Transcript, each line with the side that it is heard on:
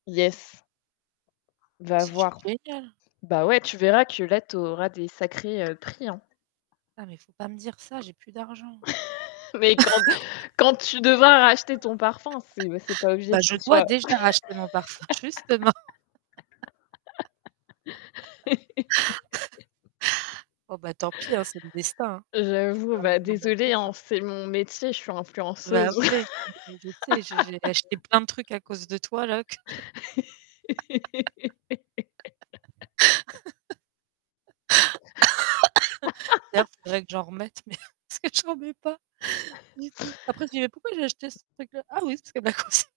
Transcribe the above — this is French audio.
left: Yes. Va
right: C'est
left: voir.
right: génial.
left: Bah ouais, tu verras que là, tu auras des sacrés, heu, prix, hein.
right: Ah mais faut pas me dire ça, j'ai plus d'argent.
left: Mais quand quand tu devras racheter ton parfum, c'est c'est pas obligé
right: Bah
left: que
right: je
left: ce
right: dois
left: soit
right: déjà racheter mon parfum justement. Bon, bah, tant pis, hein, c'est le destin,
left: J'avoue,
right: va falloir
left: va
right: que je m'en
left: désolée,
right: achète, hein.
left: hein, c'est mon métier, je suis
right: Bah
left: influenceuse.
right: ouais. Non mais je je sais, j'ai j'ai acheté plein de trucs à cause de toi, là que je D'ailleurs faudrait que j'en remette mais parce que j'en mets pas du tout. Après je dis: «Mais pourquoi j'ai acheté ce truc-là? Ah oui, c'est parce qu'elle me l'a conseil»